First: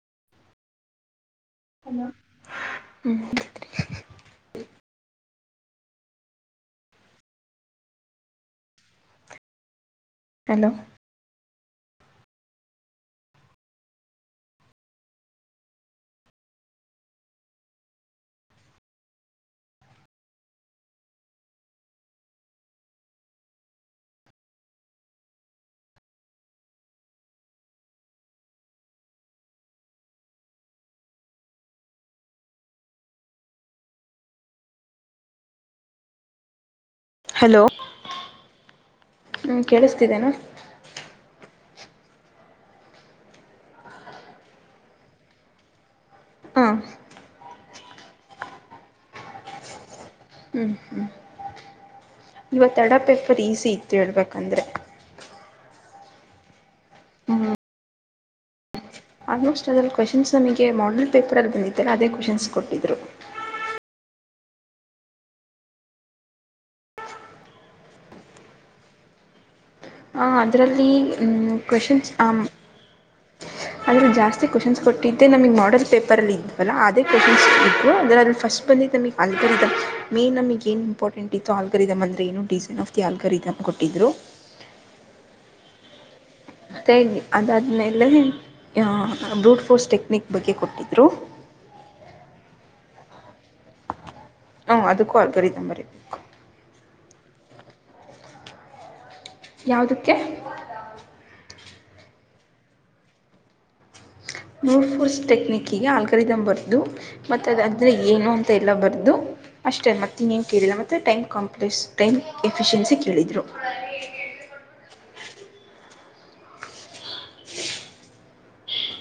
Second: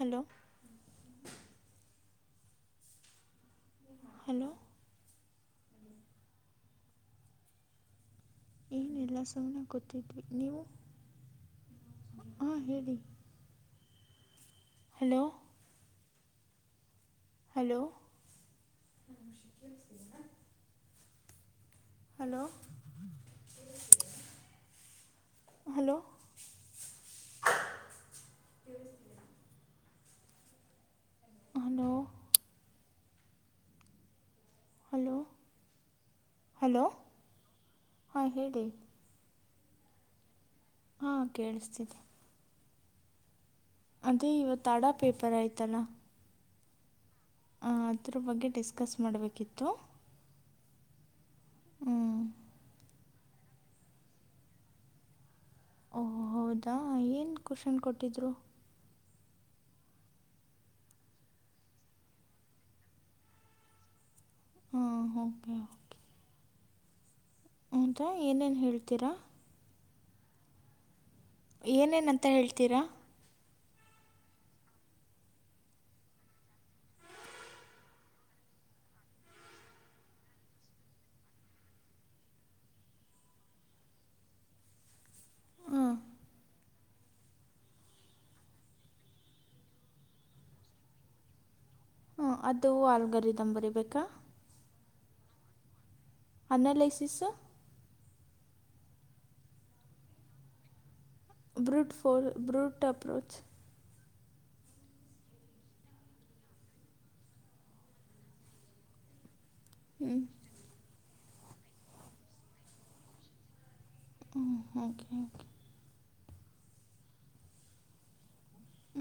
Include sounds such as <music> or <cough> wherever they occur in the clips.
hello ಹ್ಮ್ hello ಏನೆಲ್ಲ ಸಗನ ಗೊತ್ತಿದ್ವಿ ನೀವು ಹಲೋ ಹಾ ಹೇಳಿ ಹಲೋ ಹಲೋ ಹಲೋ ಹಲೋ ಹ ಹಲೋ ಹಲೋ ಹಾ ಹೇಳಿ ಹ್ಮ ಕೇಳಿಸ್ತಿದ್ದೇನ ಹಾ ಕೇೇಳಿಸ್ತಿದೆ ಅದೇ ಇವತ್ತು ಅಾಡಾ ಪೇಪರ್ ಆಯ್ತಲ್ಲ ಹಾ ಅದರ ಬಗ್ಗೆ ಡಿಸ್ಕಸ್ ಮಾಡಬೇಕಿತ್ತು ಹ್ಮ್ ಇವತ್ತಡ ಪೇಪರ್ ಈಸಿ ಇತ್ತು ಹೇಳ್ಬೇಕಂದ್ರೆ ಓ ಹೌದಾ ಏನ್ ಕುಖಷನ್ ಕೊಟ್ಟಿದ್ರು ಆಲ್ಮೋಸ್ಟ್ ಅದರಲ್ಲಿ ಕ್ವಶ್ನ್ಸ್ ನಮಗೆ ಮಾಡಲ್ ಪೇಪರಲ್ಲಿ ಬಂದಿದ್ದಾರೆ ಅದೇ ಕ್ವಶ್ನ್ಸ್ ಕೊಟ್ಟಿದ್ರು <inaudible> ಹಾ ಓಕೆ ಹದಾ ಏನೇನ್ ಹೇಳ್ತೀರಾ ಅದರಲ್ಲಿ ಏನೇನಂತ ಕ್ವೆಶನ್ಸ್ಂ ಹೇಳ್ತೀರಾ ಅದರ ಜಾಸ್ತಿ ಕ್ವಶನ್ಸ್ ಕೊಟ್ಟಿದ್ದೆ ನಮಗೆ ಮಾಡೆಲ್ ಪೇಪರಲ್ಲಿ ಇದ್ದವಲ್ಲ ಅದೇ ಕ್ವಶನ್ಸ್ ಇದವು ಅದರಲ್ಲಿ ಫಸ್ಟ್ ಬಂದಿದ್ದ ನಮಗೆ ಆಲ್ಗರಿದ ಮೇನ್ ನಮಗ ಏ ಇಂಪಾರ್ಟೆಂಟ್ ಇತ್ತು ಆಲ್ಗರಿದಮ ಅಂದೆ ಏನು ಡಿಸೈನ್ ಆಫ್ ದಿಲ್ಗರ್ ತಪ್ ಕೊಟ್ಟಿದ್ರು <inaudible> ಹಾಂ ಅದಾದನ್ನೆಲ್ಲ ಬ್ರೂಡ್ ಫೋಸ್ಟ್ ಟೆಕ್ನಿಕ್ ಬಗ್ಗೆ ಕೊಟ್ಟಿದ್ರು ಹಾ ಅದು ಆಲ್ಗರಿ ದಂಬರಿ ಬೇಕಾ ಹಾ ಅದಕ್ಕ ಅ ಗರಿ ತಂಬರಿ ಅನಾಲೈಸಿಸ್ ಯಾವುದಕ್ಕೆ ಬ್ರೂಟ್ಫೋಲ್ ಬ್ರೂಟ್ ಅಪ್ರೋಚ್ ನೋಡ್ ಫೋರ್ಸ್ ಟೆಕ್ನಿಕ್ಕಿಗೆ ಆಲ್ ಕರಿದ ಬರ್ದು ಮತ್ತುತ್ತ ಅದಾದರೆ ಏನು ಅಂತ ಎಲ್ಲ ಬರೆದು ಅಷ್ಟೇ ಹ್ಞೂ ಮತ್ತೆನ್ನೇನು ಕೇಳಿಲ್ಲ ಮತ್ತೆ ಟೈಮ್ ಕಾಂಪ್ಲೆಕ್ಸ್ ಟೈಮ್ ಎಫಿಷಿಯೆನ್ಸಿ ಕೇಳಿದರು ಹ್ಞೂ ಓಕೆ ಓಕೆ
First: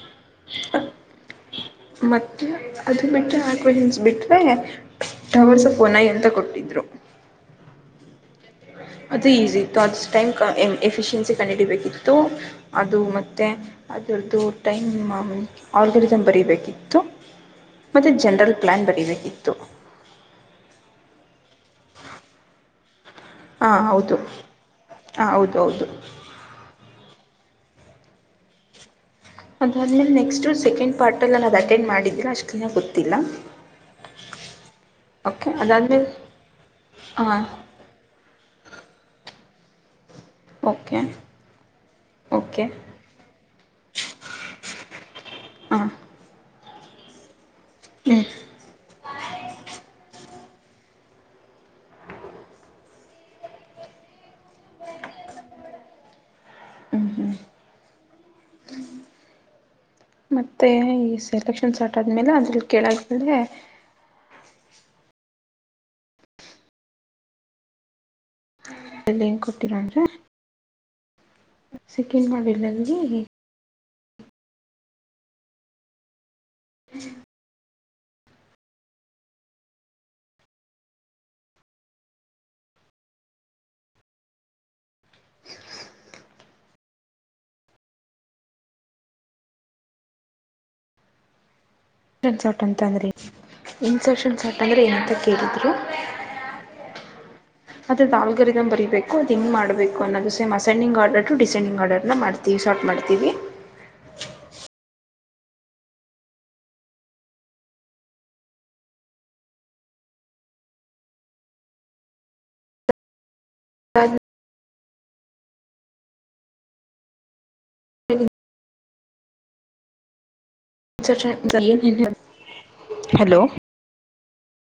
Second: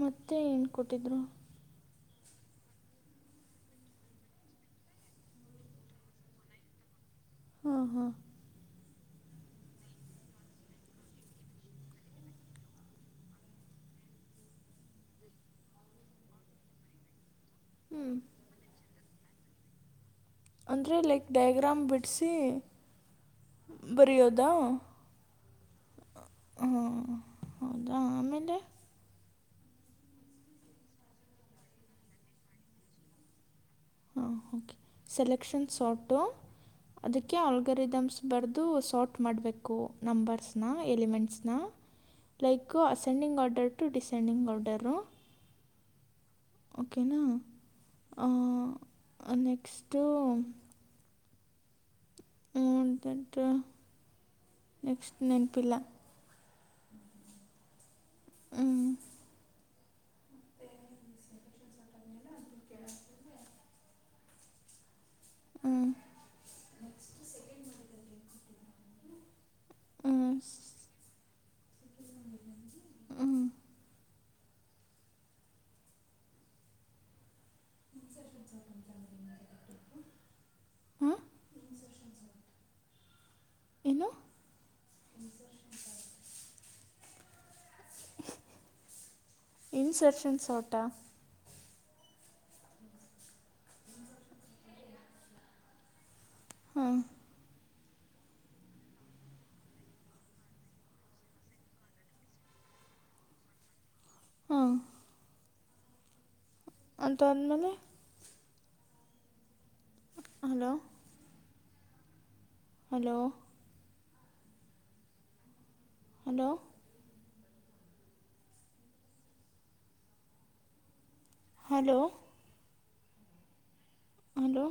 ಮತ್ತೆ ಏನ್ ಕೊಟ್ಟಿದ್ರು ಮತ್ತು ಅದು ಬಿಟ್ಟರೆೆ ಆಕ್ವೆೇಷನ್ಸ್ ಬಿಟರೆ ಟವರ್ಸ ಫೋನ್ಐ ಅಂತ ಕೊಟ್ಟಿದರು ಹಾಂ ಹಾಂ ಅದು ಈಸಿ ಇತ್ತು ಅದುಷ್ಟ ಟೈಮ್ ಎಫಿಶಿಯನ್ಸಿ ಕಂಡುಿಡಿಬೇಕಿತ್ತು ಅದು ಮತ್ತೆ ಅದರದ್ದು ಟೈಮ್ ಆರ್ಗನಿಸಮ್ ಬರಿೀಬೇಕಿತ್ತು ಹ್ಞೂ ಮತ್ತೆ ಜನರಲ್ ಪ್ಲಾನ್ ಬರೀಬೇಕಿತ್ತು ಅಂದರೆ ಲೈಕ್ ಡಯ್ಯಾಗ್ರಾಮ್ ಬಿಡಿಸಿ ಹಾಂ ಹೌದು ಬರಯೋದಾ ಹಾಂ ಹೌದು ಹ ಹೌದಾ ಆಮೇಲೆ ಅದಾದ್ಮೇಲೆ ನೆಕ್ಸ್ಟು ಸೆಕೆಂಡ್ ಪಾರ್ಟೆಲ್ಲ ನಾನ ಅದು ಅಟೆಂಡ್ ಮಾಡಿದ್ದೀಿಲ್ಲ ಅಷ್ಟು ಕ್ಲಿನಾಗಿ ಗೊತ್ತಿಲ್ಲ ಹಾ ಓಕೆ ಓಕೆ ಸೆಲೆಕ್ಷಕ್ಷನ್ ಅದಾದಮೇಲೆ ಸೋಟು ಅದಕ್ಕೆ ಹಾಂ ಆಲ್ಗರಿದಮ್ಸ್ ಬರೆದು ಸಾರ್ಟ್ ಮಾಡ್ಬೇಕು ಕೂ ನಂಬರ್ಸನ okay elements okay to descending ಪೌಡರು ಹಾ ಓಕೆನಾ ನೆಕ್ಸ್ಟ್ ಟ ನೆಕ್ಸ್ಟ್ ನೇನ್ ಪಿಲ್ಲ ಹ್ಞೂ ಹ್ಞೂ ಹ್ಮ್ ಮತ್ತೆ ಈ ಸೆಲೆಕ್ಷನ್ ಸ್ಟಾರ್ಟ್ ಆದ್ಮೇಲೆ ಅದ್ರಲ್ಲಿ ಕೇಳಾದ್ಮೇಲೆ ಹ್ಞೂ ಎಲ್ಲಿ ಹೆಂಗ ಕೊಡ್ತೀರ ಅನ್್ರ ಹ್ಞೂ ಸಿಕ್ಕಿಂಡ್ ಮಾಡ್ಬೇಕಿಲ್ಲ ನನ್ಗೆ ಹ್ಞೂ <inaudible> <inaudible> ಹ ಏನು <inaudible> ಇನ್ಸೆರ್ಷನ್ ಸೋಟಾ ಇನ್ಸೆನ್ ಸಾರ್ಟ್ ಅಂತ ಅಂದ್ರೆ ಇನ್ಸಕ್ಷನ್ ಸಾರ್ಟ ಅಂದ್ರೆ ಏನಂತ ಕೇಳಿದ್ರು ಹ್ಮ ಅದ ದಾಲ್ರಿದ ಬರಿೀಬೇಕು ಅದು ಹಿಂಗ್ಬೇಕು ಅನ್ನೋದು ಸೇಮ್ಸೆಂಡಿಂಗ್ ಆರ್ಡರ್ ಟ ಡಿಸೆಂಡಿಂಗ್ ಆರ್ಡರ್ ನ ಮಾಡ್ತೀವಿ ಶಾರ್ಟ್ ಮಾಡ್ತೀವಿ ಹ <inaudible> ಅಂತ ಅ್ಮೇಲೆ ಹಲೋ ಹಲೋ ಹಾ ಹಲೋ ಹೇಳಿ hello <unintelligible> hello hello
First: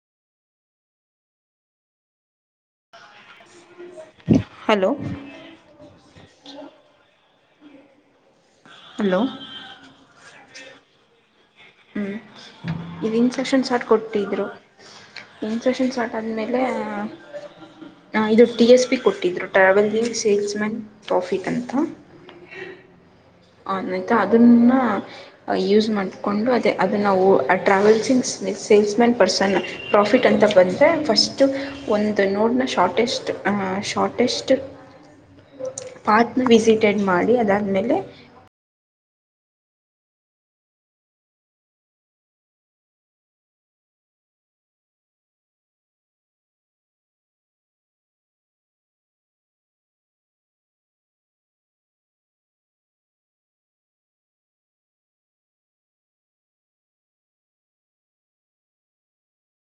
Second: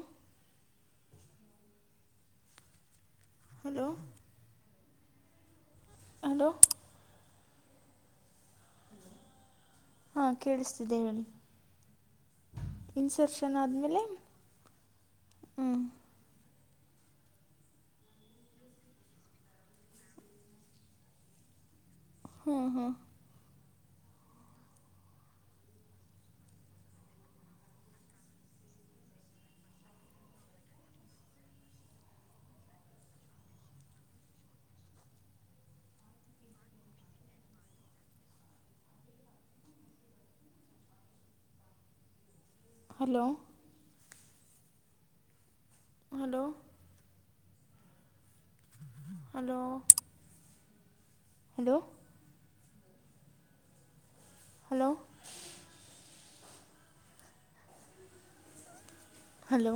hello hello hello hello ಹಾಂ ಕೇಳಿಸ್ತಿದೆ ಹೇಳಿ ಹ್ಮ್ ಇ ಇನ್ಸರ್ಷನ್ ಇನ್ಸೆಕ್ಷನ್ ಶಾರ್ಟ್ ಆದಮೇಲೆ ಕೊಟ್ಟಿದ್ರು ಹ್ಞೂ ಇನ್ಸೆಕ್ಷನ್ ಸಾರ್ಟ್ ಆದ್ಮೇಲೆ ಹ ಇದು ಟಿ ಎಸ್ ಪಿ ಕೊಟ್ಟಿದ್ರು ಟ್ರಾವೆಲ್ಲಿಂಗ್ ಸೇಲ್ಸ್ ಮ್ಯಾನ್ ಟಾಫಿಕ್ ಅಂತ ಹ್ಮ ಹ್ಮ್ ಯ್ತ ಅದನ್ನ ಯೂಸ್ ಮಾಡ್ಕೊಂಡು ಅದೇ ಅದನ್ನ ನಾವು ಟ್ರಾವೆಲ್ಸಿಂಗ್ ಸೇಲ್ಸ್ಮ್ಯಾನ್ ಪರ್ಸನ್ ಪ್ರಾಫಿಟ್ ಅಂತ ಬಂದರೆ ಫಸ್ಟು ಒಂದು ನೋಡನ ಶಾರ್ಟೆಸ್ ಶಾರ್ಟೆಷ್ಟ್ <inaudible> ಪಾಕ್ನ ವಿಸಿಟೆಡ್ ಮಾಡಿ ಅದಾದ್ಮೇಲೆ hello hello hello hello hello hello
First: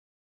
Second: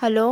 hello